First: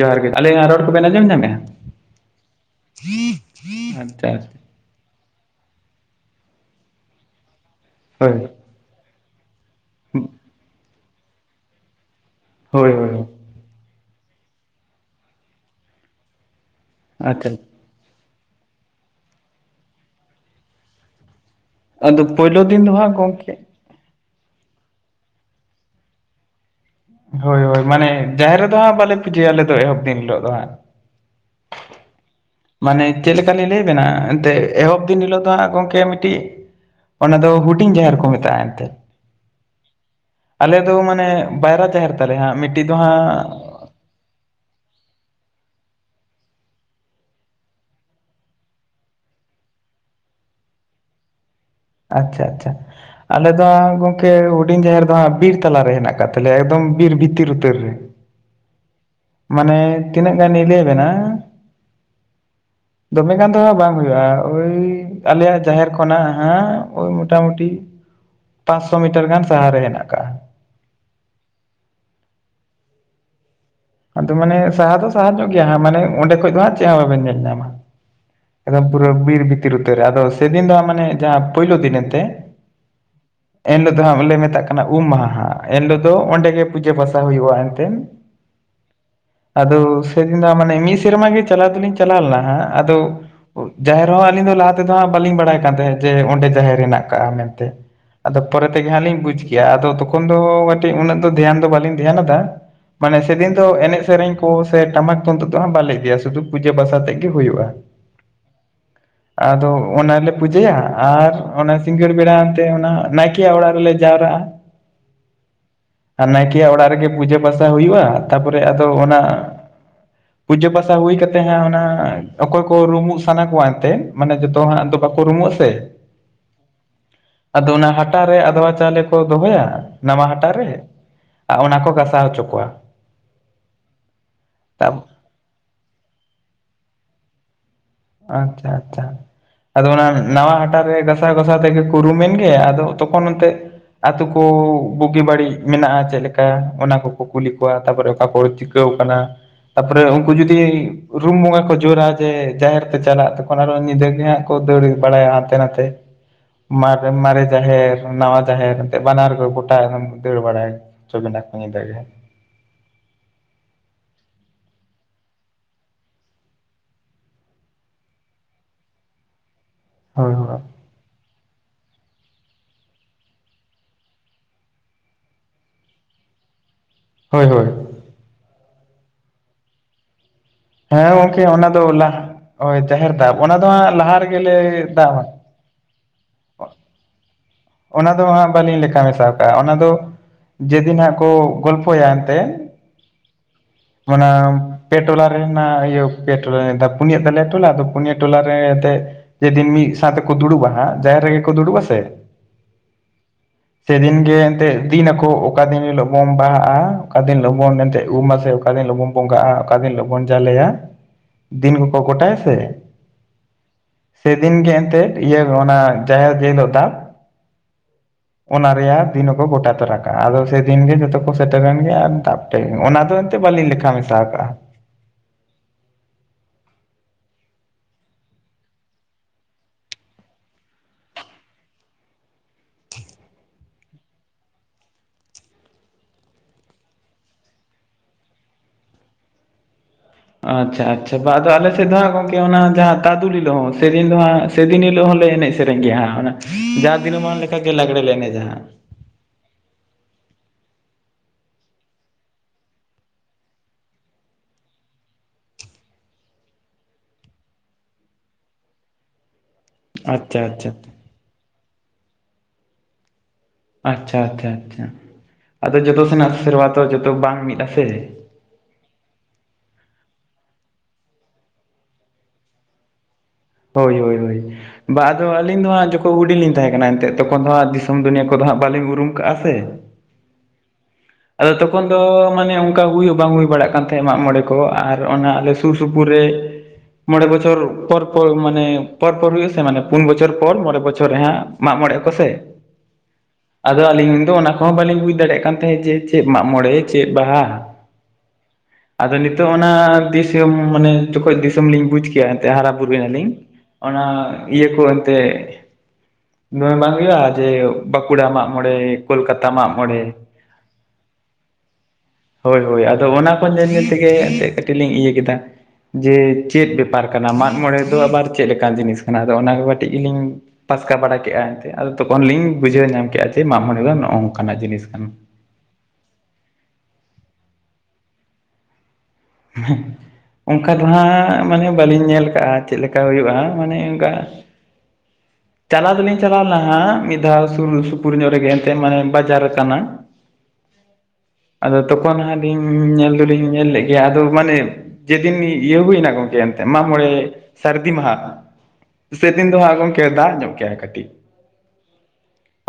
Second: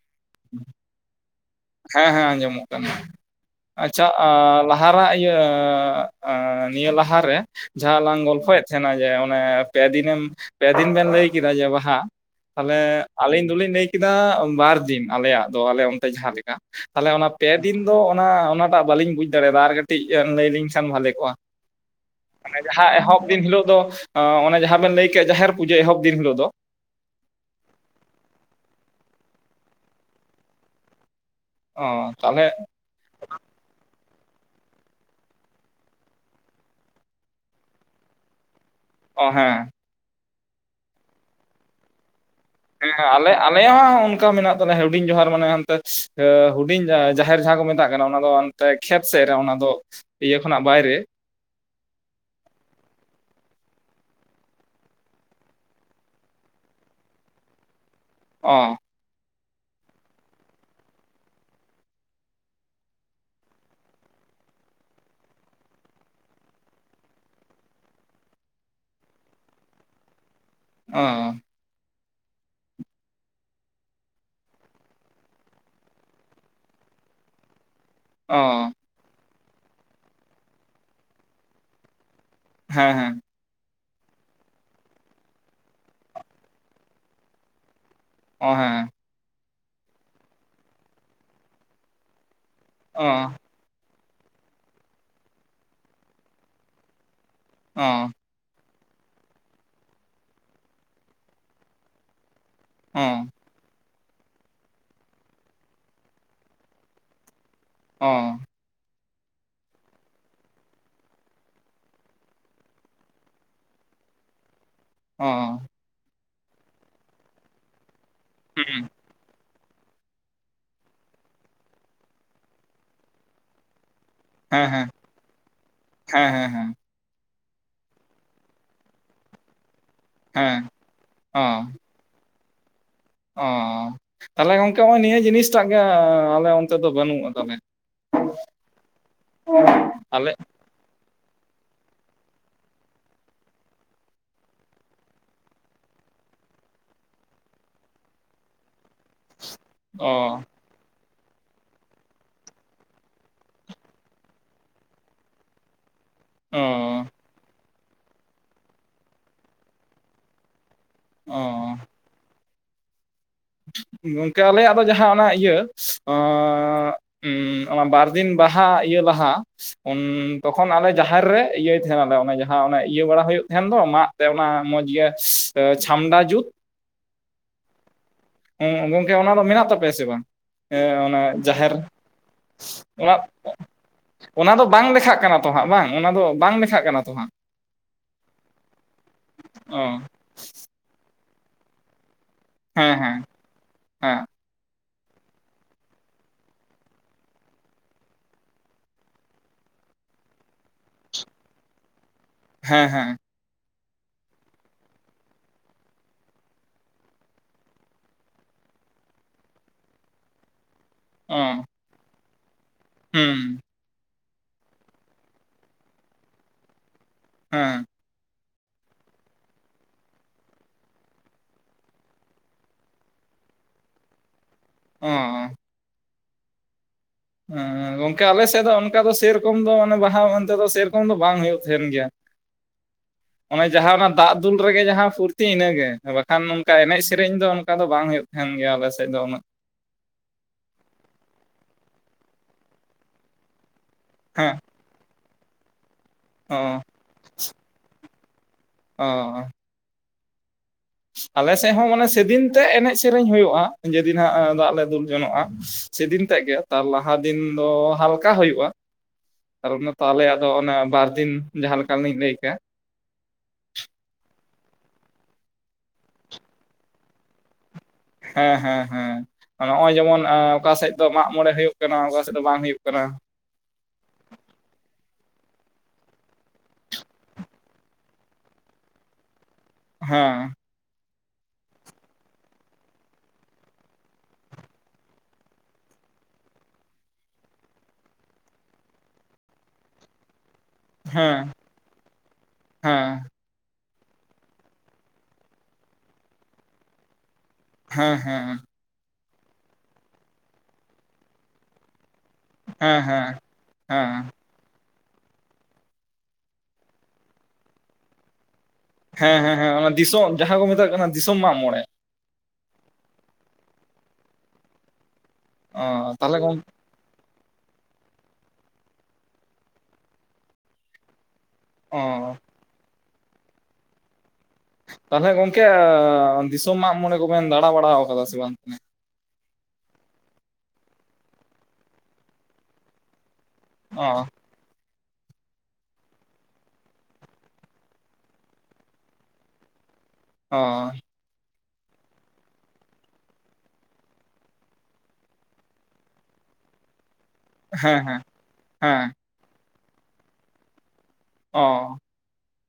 ᱡᱚᱦᱟᱨ ᱜᱮ ᱟᱞᱤᱧ ᱟᱜ ᱨᱚᱲ ᱠᱚᱵᱮᱱ ᱟᱸᱡᱚᱢ ᱧᱟᱢᱮᱫ ᱟ᱾ ᱦᱮᱸ ᱦᱮᱸ ᱟᱸᱡᱚᱢᱚᱜ ᱠᱟᱱᱟ ᱟᱪᱪᱷᱟ ᱞᱟᱦᱟ ᱞᱟᱦᱟᱨᱟᱜ ᱤᱭᱟᱹ ᱱᱤᱭᱟᱹ ᱞᱟᱦᱟᱨᱮ ᱡᱟᱦᱟᱸ ᱞᱟᱝ ᱦᱳᱭ ᱜᱚᱞᱯᱷᱚᱭᱮᱫ ᱛᱟᱦᱮᱱᱟ ᱡᱮ ᱚᱱᱮ ᱯᱮ ᱫᱤᱱ ᱯᱮ ᱫᱤᱱ ᱵᱮᱱ ᱞᱟᱹᱭ ᱠᱮᱫᱟ ᱡᱮ ᱵᱟᱦᱟ ᱛᱟᱦᱮᱞᱮ ᱦᱳᱭ ᱦᱳᱭ ᱟᱹᱞᱤᱧ ᱟᱞᱤᱧ ᱫᱚ ᱞᱤᱧ ᱞᱟᱹᱭ ᱠᱮᱫᱟ ᱵᱟᱨ ᱫᱤᱱ ᱟᱞᱮᱭᱟᱜ ᱫᱚ ᱟᱞᱮ ᱚᱱᱛᱮ ᱡᱟᱦᱟᱸ ᱞᱮᱠᱟ ᱛᱟᱦᱞᱮ ᱚᱱᱟ ᱯᱮ ᱟᱪᱪᱷᱟ ᱫᱤᱱ ᱫᱚ ᱚᱱᱟ ᱚᱱᱟᱴᱟᱜ ᱵᱟᱹᱞᱤᱧ ᱵᱩᱡᱽ ᱫᱟᱲᱮᱭᱟᱫᱟ ᱟᱨ ᱠᱟᱹᱴᱤᱡ ᱞᱟᱹᱭ ᱞᱤᱧ ᱠᱷᱟᱱ ᱵᱷᱟᱞᱮ ᱠᱚᱜᱼᱟ? ᱟᱫᱚ ᱮ ᱯᱳᱭᱞᱳ ᱫᱤᱱ ᱡᱟᱦᱟᱸ ᱫᱚ ᱦᱟᱸᱜ ᱮᱦᱚᱵ ᱫᱤᱱ ᱜᱚᱢᱠᱮ ᱦᱤᱞᱳᱜ ᱫᱚ ᱡᱟᱦᱟᱸ ᱵᱮᱱ ᱞᱟᱹᱭ ᱠᱮᱫᱮᱜ ᱡᱟᱦᱮᱨ ᱯᱩᱡᱟᱹ ᱮᱦᱚᱵ ᱫᱤᱱ ᱦᱤᱞᱳᱜ ᱫᱚ ᱦᱳᱭ ᱦᱳᱭ ᱢᱟᱱᱮ ᱡᱟᱦᱮᱨ ᱨᱮᱫᱚ ᱦᱟᱸᱜ ᱵᱟᱞᱮ ᱯᱩᱡᱟᱹᱭᱟ ᱟᱞᱮ ᱫᱚ ᱮᱦᱚᱵ ᱫᱤᱱ ᱦᱤᱞᱳᱜ ᱫᱚ ᱦᱟᱸᱜ ᱚ ᱛᱟᱦᱚᱞᱮ ᱢᱟᱱᱮ ᱪᱮᱫ ᱞᱮᱠᱟᱞᱤᱧ ᱞᱟᱹᱭᱵᱤᱱᱟ ᱮᱱᱛ ᱮᱦᱚᱵ ᱫᱤᱱ ᱦᱤᱞᱳᱜ ᱫᱚ ᱦᱟᱜ ᱜᱚᱝᱠᱮ ᱢᱤᱫᱴᱤᱡ ᱚᱱᱟ ᱫᱚ ᱦᱩᱰᱤᱧ ᱡᱟᱦᱮᱨ ᱠᱚ ᱢᱮᱛᱟᱜᱼᱟ ᱮᱱᱛᱮ ᱚ ᱦᱮᱸ ᱟᱞᱮ ᱫᱚ ᱢᱟᱱᱮ ᱵᱟᱭᱨᱟ ᱡᱟᱦᱮᱨ ᱛᱟᱞᱮ ᱦᱟᱸᱜ ᱢᱤᱫᱴᱤᱡ ᱫᱚ ᱦᱮᱸ ᱟᱞᱮ ᱦᱟᱸᱜ ᱟᱞᱮᱭᱟᱜ ᱦᱚ ᱚᱱᱠᱟ ᱚᱱᱠᱟ ᱢᱮᱱᱟᱜ ᱛᱟᱞᱮᱭᱟ ᱦᱩᱰᱤᱧ ᱡᱚᱦᱟᱨ ᱢᱟᱱᱮ ᱦᱟᱱᱛᱮ ᱦᱩᱰᱤᱧ ᱡᱟᱦᱮᱨ ᱡᱟᱦᱟᱸ ᱠᱚ ᱢᱮᱛᱟᱜ ᱠᱟᱱᱟ ᱚᱱᱟ ᱫᱚ ᱠᱷᱮᱛ ᱥᱮᱫ ᱨᱮ ᱚᱱᱟ ᱫᱚ ᱤᱭᱟᱹ ᱠᱷᱚᱱᱟᱜ ᱵᱟᱭᱨᱮ ᱟᱪᱪᱷᱟ ᱟᱪᱪᱷᱟ ᱟᱞᱮ ᱫᱚ ᱟᱸᱜ ᱜᱚᱝᱠᱮ ᱦᱩᱰᱤᱧ ᱡᱟᱦᱮᱨ ᱫᱚ ᱦᱟᱜ ᱵᱤᱨ ᱛᱟᱞᱟᱨᱮ ᱦᱮᱱᱟᱜ ᱟᱠᱟᱫ ᱛᱟᱞᱮᱭᱟ ᱮᱠᱫᱚᱢ ᱵᱤᱨ ᱵᱷᱤᱛᱤᱨ ᱩᱛᱟᱹᱨ ᱨᱮ ᱚᱻ ᱢᱟᱱᱮ ᱛᱤᱱᱟᱹᱜ ᱜᱟᱱᱞᱤᱧ ᱞᱟᱹᱭ ᱟᱵᱮᱱᱟ ᱫᱚᱢᱮ ᱜᱟᱱ ᱫᱚ ᱦᱟᱸᱜ ᱵᱟᱝ ᱦᱩᱭᱩᱜᱼᱟ ᱳᱭ ᱟᱞᱮᱭᱟᱜ ᱡᱟᱦᱮᱨ ᱠᱷᱚᱱᱟᱜ ᱦᱟᱸᱜ ᱳᱭ ᱢᱚᱴᱟᱢᱩᱴᱤ ᱯᱟᱸᱥᱥᱚ ᱢᱤᱴᱟᱨ ᱜᱟᱱ ᱥᱟᱦᱟᱨ ᱨᱮ ᱦᱮᱱᱟᱜ ᱟᱠᱟᱟᱜᱼᱟ ᱚᱻ ᱟᱫᱚ ᱢᱟᱱᱮ ᱥᱟᱦᱟ ᱫᱚ ᱥᱟᱦᱟ ᱧᱚᱜ ᱜᱮᱭᱟ ᱢᱟᱱᱮ ᱚᱸᱰᱮ ᱠᱷᱚᱡ ᱫᱚ ᱦᱟᱸᱜ ᱪᱮᱫ ᱦᱚᱸ ᱵᱟᱵᱮᱱ ᱧᱮᱞ ᱧᱟᱢᱟ᱾ ᱚ ᱮᱫᱚᱢ ᱯᱩᱨᱟᱹ ᱵᱤᱨ ᱵᱷᱤᱛᱤᱨ ᱩᱛᱟᱹᱨ ᱨᱮ ᱟᱫᱚ ᱥᱮᱫᱤᱱ ᱫᱚ ᱢᱟᱱᱮ ᱡᱟᱦᱟᱸ ᱯᱳᱭᱞᱳ ᱫᱤᱱ ᱮᱱᱛᱮ ᱦᱮᱸ ᱦᱮᱸ ᱮᱱᱦᱤᱞᱳᱜ ᱫᱚ ᱦᱟᱸᱜ ᱞᱮ ᱢᱮᱛᱟᱜ ᱠᱟᱱᱟ ᱩᱢ ᱢᱟᱦᱟ ᱮᱱᱦᱤᱞᱳᱜ ᱫᱚ ᱚᱸᱰᱮ ᱜᱮ ᱯᱩᱡᱟᱹ ᱵᱟᱥᱟ ᱦᱩᱭᱩᱜᱼᱟ ᱮᱱᱛᱮᱱ ᱚ ᱦᱮᱸ ᱟᱫᱚ ᱥᱮᱫᱤᱱ ᱫᱚ ᱢᱟᱱᱮ ᱢᱤᱫ ᱥᱮᱨᱢᱟ ᱜᱮ ᱪᱟᱞᱟᱣ ᱫᱚᱞᱤᱧ ᱪᱟᱞᱟᱣ ᱞᱮᱱᱟ ᱟᱫᱚ ᱚ ᱡᱟᱦᱮᱨ ᱦᱚᱸ ᱟᱹᱞᱤᱧ ᱫᱚ ᱞᱟᱦᱟ ᱛᱮᱫᱚ ᱦᱟᱸᱜ ᱵᱟᱹᱞᱤᱧ ᱵᱟᱲᱟᱭ ᱠᱟᱱ ᱛᱟᱦᱮᱸᱫ ᱡᱮ ᱚᱸᱰᱮ ᱡᱟᱦᱮᱨ ᱦᱮᱱᱟᱜ ᱠᱟᱜᱼᱟ ᱢᱮᱱᱛᱮ ᱚ ᱟᱫᱚ ᱯᱚᱨᱮ ᱛᱮᱜᱮ ᱦᱟᱸᱜ ᱞᱤᱧ ᱵᱩᱡᱽ ᱠᱮᱭᱟ ᱟᱫᱚ ᱛᱚᱠᱷᱚᱱ ᱫᱚ ᱠᱟᱹᱴᱤᱡ ᱩᱱᱟᱹᱜ ᱫᱚ ᱫᱷᱮᱭᱟᱱ ᱫᱚ ᱵᱟᱞᱤᱧ ᱫᱷᱮᱭᱟᱱᱫᱟ ᱚ ᱢᱟᱱᱮ ᱫᱤᱱ ᱫᱚ ᱮᱱᱮᱡ ᱥᱮᱨᱮᱧ ᱠᱚ ᱥᱮ ᱴᱟᱢᱟᱠ ᱛᱩᱢᱫᱟᱜ ᱫᱚ ᱵᱟᱞᱮ ᱤᱫᱤᱭᱟ ᱥᱩᱫᱷᱩ ᱯᱩᱡᱟᱹ ᱵᱟᱥᱟ ᱛᱮᱜ ᱜᱮ ᱦᱩᱭᱩᱜᱼᱟ᱾ ᱚᱸ ᱟᱫᱚ ᱚᱱᱟᱞᱮ ᱯᱩᱡᱟᱹᱭᱟ ᱟᱨ ᱚᱱᱟ ᱥᱤᱸᱜᱟᱹᱲ ᱵᱮᱲᱟ ᱮᱱᱛᱮ ᱚᱱᱟ ᱱᱟᱭᱠᱮᱭᱟᱜ ᱚᱲᱟᱜ ᱨᱮᱞᱮ ᱡᱟᱣᱨᱟᱜᱼᱟ᱾ ᱚᱸ ᱟᱨ ᱱᱟᱭᱠᱮᱭᱟᱜ ᱚᱲᱟᱜ ᱨᱮᱜᱮ ᱯᱩᱡᱟᱹ ᱯᱟᱥᱟ ᱦᱩᱭᱩᱜᱼᱟ ᱛᱟᱨᱯᱚᱨᱮ ᱟᱫᱚ ᱦᱩᱸ ᱚᱱᱟ ᱯᱩᱡᱟᱹ ᱯᱟᱥᱟ ᱦᱩᱭ ᱠᱟᱛᱮ ᱦᱟᱸᱜ ᱚᱱᱟ ᱚᱠᱚᱭ ᱠᱚ ᱨᱩᱢᱩᱜ ᱥᱟᱱᱟ ᱠᱚᱣᱟ ᱮᱱᱛᱮᱱ ᱢᱟᱱᱮ ᱡᱚᱛᱚ ᱦᱮᱸ ᱦᱮᱸ ᱦᱟᱸᱜ ᱫᱚ ᱵᱟᱠᱚ ᱨᱩᱢᱩᱜ ᱟᱥᱮ ᱦᱮᱸ ᱦᱮᱸ ᱦᱮᱸ ᱟᱫᱚ ᱚᱱᱟ ᱦᱟᱴᱟᱜ ᱨᱮ ᱟᱫᱽᱣᱟ ᱪᱟᱣᱞᱮ ᱠᱚ ᱫᱚᱦᱚᱭᱟ ᱱᱟᱣᱟ ᱦᱟᱴᱟᱜ ᱦᱮᱸ ᱨᱮ ᱟᱨ ᱚᱱᱟ ᱠᱚ ᱜᱟᱥᱟᱣ ᱦᱚᱪᱚ ᱠᱚᱣᱟ ᱚᱸ ᱛᱟᱦᱞᱮ ᱜᱚᱢᱠᱮ ᱛᱟᱵ ᱱᱚᱜᱼᱚᱭ ᱱᱤᱭᱟᱹ ᱡᱤᱱᱤᱥᱴᱟᱜ ᱜᱮ ᱟᱞᱮ ᱚᱱᱛᱮ ᱫᱚ ᱵᱟᱹᱱᱩᱜᱼᱟ ᱛᱟᱞᱮ᱾ ᱟᱪᱪᱷᱟ ᱟᱪᱪᱷᱟ ᱟᱫᱚ ᱚᱱᱟ ᱟᱞᱮ ᱱᱟᱣᱟ ᱦᱟᱴᱟᱜ ᱨᱮ ᱜᱟᱥᱟ ᱜᱟᱥᱟ ᱛᱮᱜᱮ ᱠᱩ ᱨᱩᱢᱮᱱ ᱜᱮ ᱟᱫᱚ ᱛᱚᱠᱷᱚᱱ ᱚᱱᱛᱮ ᱟᱹᱛᱩ ᱠᱚ ᱵᱩᱜᱤ ᱵᱟᱹᱲᱤᱡ ᱢᱮᱱᱟᱜᱼᱟ ᱪᱮᱫ ᱞᱮᱠᱟ ᱚᱱᱟ ᱠᱚᱠᱚ ᱠᱩᱞᱤ ᱠᱚᱣᱟ ᱛᱟᱯᱚᱨᱮ ᱚᱠᱟ ᱠᱚ ᱟᱹᱠᱟᱹᱣ ᱟᱠᱟᱱᱟ ᱛᱟᱯᱚᱨᱮ ᱩᱱᱠᱩ ᱚ ᱡᱩᱫᱤ ᱨᱩᱢ ᱵᱚᱸᱜᱟ ᱠᱚ ᱡᱳᱨᱟ ᱡᱮ ᱡᱟᱦᱮᱨ ᱮ ᱪᱟᱞᱟᱜ ᱛᱚᱠᱷᱚᱱ ᱟᱨᱚ ᱧᱤᱫᱟᱹ ᱜᱮ ᱦᱟᱸᱜ ᱠᱚ ᱫᱟᱹᱲ ᱵᱟᱲᱟᱭᱟ ᱦᱟᱱᱛᱮ ᱱᱟᱛᱮ ᱚ ᱢᱟᱨᱮ ᱢᱟᱨᱮ ᱡᱟᱦᱮᱨ ᱱᱟᱣᱟ ᱡᱟᱦᱮᱨ ᱮᱱᱛᱮ ᱵᱟᱱᱟᱨ ᱜᱮ ᱜᱚᱴᱟ ᱫᱟᱹᱲ ᱵᱟᱲᱟᱭ ᱫᱟᱹᱲ ᱦᱚᱪᱚ ᱵᱤᱱᱟ ᱚ ᱧᱤᱫᱟᱹ ᱜᱮ ᱜᱚᱝᱠᱮ ᱟᱞᱮᱭᱟᱜ ᱫᱚ ᱡᱟᱦᱟᱸ ᱚᱱᱟ ᱤᱭᱟᱹ ᱚᱱᱟ ᱵᱟᱨᱫᱤᱱ ᱵᱟᱦᱟ ᱤᱭᱟᱹ ᱞᱟᱦᱟ ᱦᱳᱭ ᱦᱳᱭ ᱛᱚᱠᱷᱚᱱ ᱟᱞᱮ ᱡᱟᱦᱮᱨ ᱨᱮ ᱤᱭᱟᱹᱭ ᱛᱟᱦᱮᱱᱟᱞᱮ ᱚᱱᱮ ᱡᱟᱦᱟᱸ ᱚᱱᱮ ᱤᱭᱟᱹ ᱵᱟᱲᱟ ᱦᱩᱭᱩᱜ ᱛᱟᱦᱮᱸᱱ ᱫᱚ ᱢᱟᱫ ᱛᱮ ᱚᱱᱟ ᱢᱚᱸᱡᱽ ᱜᱮ ᱪᱷᱟᱢᱰᱟ ᱡᱩᱛ ᱦᱳᱭ ᱦᱳᱭ ᱜᱚᱝᱠᱮ ᱚᱱᱟ ᱫᱚ ᱢᱮᱱᱟᱜ ᱛᱟᱯᱮᱭᱟ ᱥᱮ ᱵᱟᱝ ᱦᱮᱸ ᱚᱱᱟ ᱜᱚᱝᱠᱮ ᱡᱟᱦᱮᱨ ᱫᱚ ᱞᱟᱦᱟ ᱦᱳᱭ ᱚᱱᱟ ᱡᱟᱦᱮᱨ ᱫᱟᱵ ᱫᱚ ᱦᱟᱸᱜ ᱞᱟᱦᱟ ᱚᱱᱟ ᱫᱚ ᱵᱟᱝ ᱨᱮᱜᱮᱞᱮ ᱞᱮᱠᱷᱟᱜ ᱫᱟᱵᱟ ᱠᱟᱱᱟ ᱛᱚ ᱦᱟᱸᱜ ᱵᱟᱝ ᱚᱱᱟ ᱫᱚ ᱵᱟᱝ ᱞᱮᱠᱷᱟᱜ ᱠᱟᱱᱟ ᱛᱚ ᱦᱟᱸᱜ ᱚᱱᱟ ᱫᱚ ᱦᱟᱸᱜ ᱵᱟᱹᱞᱤᱧ ᱞᱮᱠᱷᱟ ᱢᱮᱥᱟ ᱠᱟᱜᱼᱟ ᱚᱱᱟ ᱚ ᱫᱚ ᱡᱮᱫᱤᱱ ᱦᱟᱸᱜ ᱠᱚ ᱜᱚᱞᱯᱷᱚᱭᱟ ᱮᱱᱛᱮᱱ ᱦᱮᱸ ᱦᱮᱸ ᱦᱮᱸ ᱚᱱᱟᱢ ᱯᱮ ᱴᱚᱞᱟ ᱨᱮ ᱤᱭᱟᱹ ᱯᱮ ᱴᱚᱞᱟ ᱯᱩᱱᱭᱟᱹ ᱛᱟᱞᱮᱭᱟ ᱴᱚᱞᱟ ᱟᱫᱚ ᱯᱩᱱᱭᱟᱹ ᱴᱚᱞᱟ ᱨᱮ ᱮᱱᱛᱮᱫ ᱡᱮ ᱫᱤᱱ ᱢᱤᱫ ᱥᱟᱶᱛᱮᱠᱚ ᱫᱩᱲᱩᱵᱟᱼᱟ ᱦᱟᱸᱜ ᱡᱟᱦᱮᱨ ᱨᱮᱜᱮ ᱠᱚ ᱫᱩᱲᱩᱵᱼᱟ ᱥᱮ ᱦᱮᱸ ᱦᱮᱸ ᱥᱮᱫᱤᱱ ᱜᱮ ᱮᱱᱛᱮᱫ ᱫᱤᱱ ᱟᱠᱚ ᱚᱠᱟ ᱫᱤᱱ ᱦᱤᱞᱚᱜ ᱵᱚᱱ ᱵᱟᱦᱟᱜᱼᱟ ᱚᱠᱟ ᱫᱤᱱ ᱦᱤᱞᱚᱜ ᱵᱚᱱ ᱮᱱᱛᱮᱫ ᱩᱢᱟᱥᱮ ᱚᱠᱟ ᱫᱤᱱ ᱞᱚᱜᱚᱵᱚᱱ ᱵᱚᱸᱜᱟᱜᱼᱟ ᱚᱠᱟ ᱫᱤᱱ ᱞᱚᱜ ᱵᱚᱱ ᱡᱟᱞᱮᱭᱟ ᱚ ᱫᱤᱱ ᱠᱚᱠᱚ ᱜᱚᱴᱟᱭᱟ ᱥᱮ ᱦᱩᱸ ᱥᱮᱫᱤᱱ ᱜᱮ ᱮᱱᱛᱮᱫ ᱤᱭᱟᱹ ᱚᱱᱟ ᱡᱟᱦᱮᱨ ᱡᱮ ᱦᱤᱞᱳᱜ ᱫᱟᱵ ᱦᱟᱸ ᱚᱱᱟ ᱨᱮᱭᱟᱜ ᱫᱤᱱ ᱦᱚᱸᱠᱚ ᱜᱚᱴᱟ ᱛᱚᱨᱟ ᱠᱟᱜᱼᱟ ᱟᱫᱚ ᱥᱮᱫᱤᱱ ᱜᱮ ᱡᱚᱛᱚ ᱠᱚ ᱥᱮᱴᱮᱨᱮᱱ ᱜᱮᱭᱟ ᱟᱨ ᱚᱱᱟ ᱫᱚ ᱮᱱᱛᱮᱜ ᱵᱟᱹᱞᱤᱧ ᱞᱮᱠᱷᱟ ᱢᱮᱥᱟ ᱠᱟᱜᱼᱟ᱾ ᱚᱸ ᱦᱚᱸ ᱦᱮᱸ ᱜᱚᱝᱠᱮ ᱟᱞᱮ ᱥᱮᱫ ᱫᱚ ᱚᱱᱠᱟ ᱫᱚ ᱥᱮᱨᱚᱠᱚᱢ ᱫᱚ ᱢᱟᱱᱮ ᱵᱟᱦᱟ ᱢᱮᱱᱛᱮ ᱫᱚ ᱥᱮᱨᱚᱠᱚᱢ ᱫᱚ ᱵᱟᱝ ᱦᱩᱭᱩᱜ ᱛᱟᱦᱮᱱ ᱜᱮᱭᱟ᱾ [inaudible] ᱚᱱᱮ ᱡᱟᱦᱟᱸ ᱚᱱᱟ ᱫᱟᱜ ᱫᱩᱞ ᱨᱮᱜᱮ ᱡᱟᱦᱟᱸ ᱯᱷᱩᱨᱛᱤ ᱤᱱᱟᱹᱜᱮ ᱵᱟᱠᱷᱟᱱ ᱚᱱᱠᱟ ᱮᱱᱮᱡ ᱥᱮᱨᱮᱧ ᱫᱚ ᱚᱱᱠᱟ ᱫᱚ ᱵᱟᱝ ᱦᱩᱭᱩᱜ ᱛᱟᱦᱮᱸᱱ ᱜᱮᱭᱟ ᱟᱞᱮᱥᱮᱫ ᱫᱚ ᱩᱱᱟᱹᱜ ᱟᱪᱪᱷᱟ ᱟᱪᱪᱷᱟ ᱵᱟ ᱟᱫᱚ ᱟᱞᱮ ᱥᱮᱫ ᱫᱚ ᱜᱚᱝᱠᱮ ᱚᱱᱟ ᱡᱟᱦᱟᱸ ᱛᱟᱫᱩᱞ ᱦᱤᱞᱚᱜ ᱦᱚᱸ ᱥᱮᱫᱤᱱ ᱫᱚ ᱦᱟᱸᱜ ᱦᱮᱸ ᱥᱮᱫᱤᱱ ᱦᱤᱞᱳᱜ ᱦᱚᱸᱞᱮ ᱮᱸᱱᱮᱡ ᱥᱮᱸᱨᱮᱧ ᱜᱮᱭᱟ ᱦᱟᱸᱜ ᱚᱱᱟ ᱚ ᱡᱟ ᱫᱤᱱᱩᱢᱟᱱ ᱞᱮᱠᱟᱜᱮ ᱞᱟᱸᱜᱽᱲᱮ ᱞᱮ ᱮᱸᱱᱮᱡᱟ ᱦᱟᱸᱜ ᱚ ᱟᱞᱮᱥᱮᱫ ᱦᱚᱸ ᱢᱟᱱᱮ ᱥᱮᱫᱤᱱ ᱛᱮ ᱮᱸᱱᱮᱡ ᱥᱮᱸᱨᱮᱧ ᱦᱩᱭᱩᱜᱼᱟ ᱡᱮᱫᱤᱱ ᱦᱟᱸᱜ ᱫᱟᱜ ᱞᱮ ᱫᱩᱞ ᱜᱚᱱᱚᱜᱼᱟ ᱥᱮᱫᱤᱱ ᱛᱮᱫ ᱜᱮ ᱛᱟᱨ ᱞᱟᱦᱟ ᱫᱤᱱ ᱫᱚ ᱦᱟᱞᱠᱟ ᱦᱩᱭᱩᱜᱼᱟ ᱟᱨ ᱚᱱᱟᱛᱮ ᱟᱞᱮᱭᱟᱜ ᱟᱪᱪᱷᱟ ᱫᱚ ᱟᱪᱪᱷᱟ ᱚᱱᱮ ᱵᱟᱨ ᱫᱤᱱ ᱡᱟᱦᱟᱸ ᱞᱮᱠᱟᱞᱤᱧ ᱞᱟᱹᱭ ᱠᱮᱫ ᱟᱪᱪᱷᱟ ᱟᱪᱪᱷᱟ ᱟᱪᱪᱷᱟ ᱟᱫᱚ ᱡᱚᱛᱚ ᱥᱮᱱᱟᱜ ᱥᱮᱸᱨᱣᱟ ᱛᱚ ᱡᱚᱛᱚ ᱵᱟᱝ ᱢᱤᱫ ᱟ ᱥᱮ ᱦᱮᱸ ᱦᱮᱸ ᱦᱮᱸ ᱱᱚᱜᱼᱚᱭ ᱡᱮᱢᱚᱱ ᱚᱠᱟᱥᱮᱫ ᱫᱚ ᱢᱟᱸᱜᱽ ᱢᱚᱬᱮᱸ ᱦᱩᱭᱩᱜ ᱠᱟᱱᱟ ᱚᱠᱟᱥᱮᱫ ᱫᱚ ᱵᱟᱝ ᱦᱩᱭᱩᱜ ᱠᱟᱱᱟ ᱦᱳᱭ ᱦᱳᱭ ᱦᱳᱭ ᱵᱟ ᱟᱫᱚ ᱟᱹᱞᱤᱧ ᱫᱚ ᱦᱟᱸᱜ ᱡᱚᱠᱷᱚᱱ ᱦᱩᱸᱰᱤᱧ ᱞᱤᱧ ᱛᱟᱦᱮᱸ ᱠᱟᱱᱟ ᱮᱱᱛᱮ ᱛᱚᱠᱷᱚᱱ ᱫᱚ ᱦᱟᱸᱜ ᱫᱤᱥᱚᱢ ᱫᱩᱱᱤᱭᱟᱹ ᱠᱚᱫᱚ ᱦᱟᱸᱜ ᱵᱟᱹᱞᱤᱧ ᱩᱨᱩᱢ ᱠᱟᱜᱼᱟ ᱥᱮ ᱦᱮᱸ ᱟᱫᱚ ᱛᱚᱠᱷᱚᱱ ᱫᱚ ᱢᱟᱱᱮ ᱚᱱᱠᱟ ᱦᱩᱭ ᱦᱚᱸ ᱵᱟᱝ ᱦᱩᱭ ᱵᱟᱲᱟᱜ ᱠᱟᱱ ᱛᱟᱦᱮᱸᱜ ᱢᱟᱸᱜᱽ ᱢᱚᱬᱮᱸ ᱠᱚ ᱟᱨ ᱚᱱᱟ ᱟᱞᱮ ᱥᱩᱨ ᱥᱩᱯᱩᱨ ᱨᱮ ᱢᱚᱬᱮᱸ ᱵᱚᱪᱷᱚᱨ ᱯᱚᱨ ᱢᱟᱱᱮ ᱯᱚᱨ ᱯᱚᱨ ᱦᱩᱭᱩᱜᱼᱟ ᱥᱮ ᱢᱟᱱᱮ ᱯᱩᱱ ᱵᱚᱪᱷᱚᱨ ᱯᱚᱨ ᱢᱚᱬᱮᱸ ᱵᱚᱪᱷᱚᱨ ᱵᱚᱪᱷᱚᱨ ᱨᱮ ᱦᱟᱸᱜ ᱦᱮᱸ ᱢᱟᱸᱜᱽ ᱢᱚᱬᱮᱸ ᱟᱠᱚ ᱥᱮ ᱦᱮᱸ ᱟᱫᱚ ᱟᱹᱞᱤᱧ ᱫᱚ ᱚᱱᱟ ᱠᱚᱦᱚᱸ ᱵᱟᱹᱞᱤᱧ ᱵᱩᱡ ᱫᱟᱲᱮᱭᱟᱜ ᱠᱟᱱ ᱛᱟᱦᱮᱸᱫ ᱡᱮ ᱪᱮᱫ ᱢᱟᱸᱜᱽ ᱢᱚᱬᱮᱸ ᱪᱮᱫ ᱵᱟᱦᱟ ᱦᱮᱸ ᱦᱮᱸ ᱟᱫᱚ ᱱᱤᱛᱚᱜ ᱚᱱᱟ ᱫᱤᱥᱚᱢ ᱢᱟᱱᱮ ᱡᱚᱠᱷᱚᱡ ᱫᱤᱥᱚᱢ ᱞᱤᱧ ᱵᱩᱡ ᱠᱮᱭᱟ ᱮᱱ ᱦᱮᱸ ᱦᱮᱸ [unintelligible] ᱦᱮᱸ ᱚᱱᱟ ᱤᱭᱟᱹ ᱠᱚ ᱮᱱᱛᱮᱫ ᱫᱚᱢᱮ ᱵᱟᱝ ᱦᱩᱭᱩᱜᱼᱟ ᱡᱮ ᱵᱟᱸᱠᱩᱲᱟ ᱢᱟᱸᱜᱽ ᱢᱚᱬᱮᱸ ᱦᱮᱸ ᱦᱮᱸ ᱦᱮᱸ ᱚᱱᱟ ᱫᱤᱥᱚᱢ ᱡᱟᱦᱟᱸ ᱠᱚ ᱢᱮᱛᱟᱜ ᱠᱟᱱᱟ ᱫᱤᱥᱚᱢ ᱢᱟᱸᱜᱽ ᱢᱚᱬᱮᱸ ᱦᱳᱭ ᱦᱳᱭ ᱟᱫᱚ ᱚᱱᱟ ᱠᱚ ᱧᱮᱞ ᱧᱮᱞ ᱛᱮᱜᱮ ᱮᱱᱛᱮ ᱠᱟᱹᱴᱤᱡ ᱞᱤᱧ ᱤᱭᱟᱹ ᱠᱮᱫᱟ ᱚ ᱡᱮ ᱛᱟᱦᱚᱞᱮ ᱜᱚᱝ ᱪᱮᱫ ᱵᱮᱯᱟᱨ ᱵᱮᱯᱟᱨ ᱠᱟᱱᱟ ᱢᱟᱸᱜᱽ ᱢᱚᱬᱮᱸ ᱫᱚ ᱟᱵᱟᱨ ᱪᱮᱫ ᱞᱮᱠᱟᱱ ᱡᱤᱱᱤᱥ ᱠᱟᱱᱟ ᱟᱫᱚ ᱚᱱᱟ ᱠᱟᱹᱴᱤᱡ ᱜᱮ ᱞᱤᱧ ᱯᱟᱥᱠᱟ ᱵᱟᱲᱟ ᱠᱮᱫᱼᱟ ᱟᱫᱚ ᱚ ᱛᱚᱠᱷᱚᱱ ᱞᱤᱧ ᱵᱩᱡᱷᱟᱹᱣ ᱧᱟᱢ ᱠᱮᱫᱼᱟ ᱡᱮ ᱢᱟᱸᱜᱽ ᱢᱚᱬᱮᱸ ᱫᱚ ᱱᱚᱼᱚᱝᱠᱟᱱᱟᱜ ᱡᱤᱱᱤᱥ ᱠᱟᱱᱟ ᱛᱟᱦᱟᱞᱮ ᱜᱚᱝᱠᱮ ᱫᱤᱥᱚᱢ ᱢᱟᱸᱜᱽ ᱢᱚᱬᱮᱸ ᱠᱚᱵᱮᱱ ᱫᱟᱲᱟ ᱵᱟᱲᱟ ᱟᱠᱟᱫᱟ ᱥᱮ ᱵᱟᱝ ᱚᱱᱠᱟ ᱫᱚ ᱦᱟᱸᱜ ᱢᱟᱱᱮ ᱵᱟᱹᱞᱤᱧ ᱧᱮᱞ ᱠᱟᱜᱼᱟ ᱪᱮᱫ ᱞᱮᱠᱟ ᱦᱩᱭᱩᱜᱼᱟ ᱢᱟᱱᱮ ᱚ ᱚᱱᱠᱟ ᱪᱟᱞᱟᱣ ᱫᱚᱞᱤᱧ ᱪᱟᱞᱟᱣ ᱞᱮᱱᱟ ᱦᱟᱸᱜ ᱢᱤᱫ ᱫᱷᱟᱹᱣ ᱥᱩᱨ ᱥᱩᱯᱩᱨ ᱧᱚᱜ ᱨᱮᱜᱮ ᱮᱱᱛᱮ ᱢᱟᱱᱮ ᱵᱟᱡᱟᱨ ᱠᱟᱱᱟ ᱚ ᱟᱫᱚ ᱛᱚᱠᱷᱚᱱ ᱦᱟᱸᱞᱤᱧ ᱧᱮᱞ ᱫᱚᱞᱤᱧ ᱧᱮᱞ ᱞᱮᱫ ᱜᱮᱭᱟ ᱟᱫᱚ ᱢᱟᱱᱮ ᱡᱮᱫᱤᱱ ᱤᱭᱟᱹ ᱦᱩᱭᱱᱟ ᱜᱚᱝᱠᱮ ᱮᱱᱛᱮ ᱢᱟᱹᱜᱽ ᱢᱚᱬᱮᱸ ᱥᱟᱹᱨᱫᱤ ᱦᱮᱸ ᱢᱟᱦᱟ ᱦᱮᱸ ᱦᱮᱸ ᱥᱮᱫᱤᱱ ᱫᱚ ᱦᱟᱸᱜ ᱜᱚᱢᱠᱮ ᱫᱟᱜ ᱧᱚᱜ ᱠᱮᱟᱭ ᱠᱟᱹᱴᱤᱡ ᱚ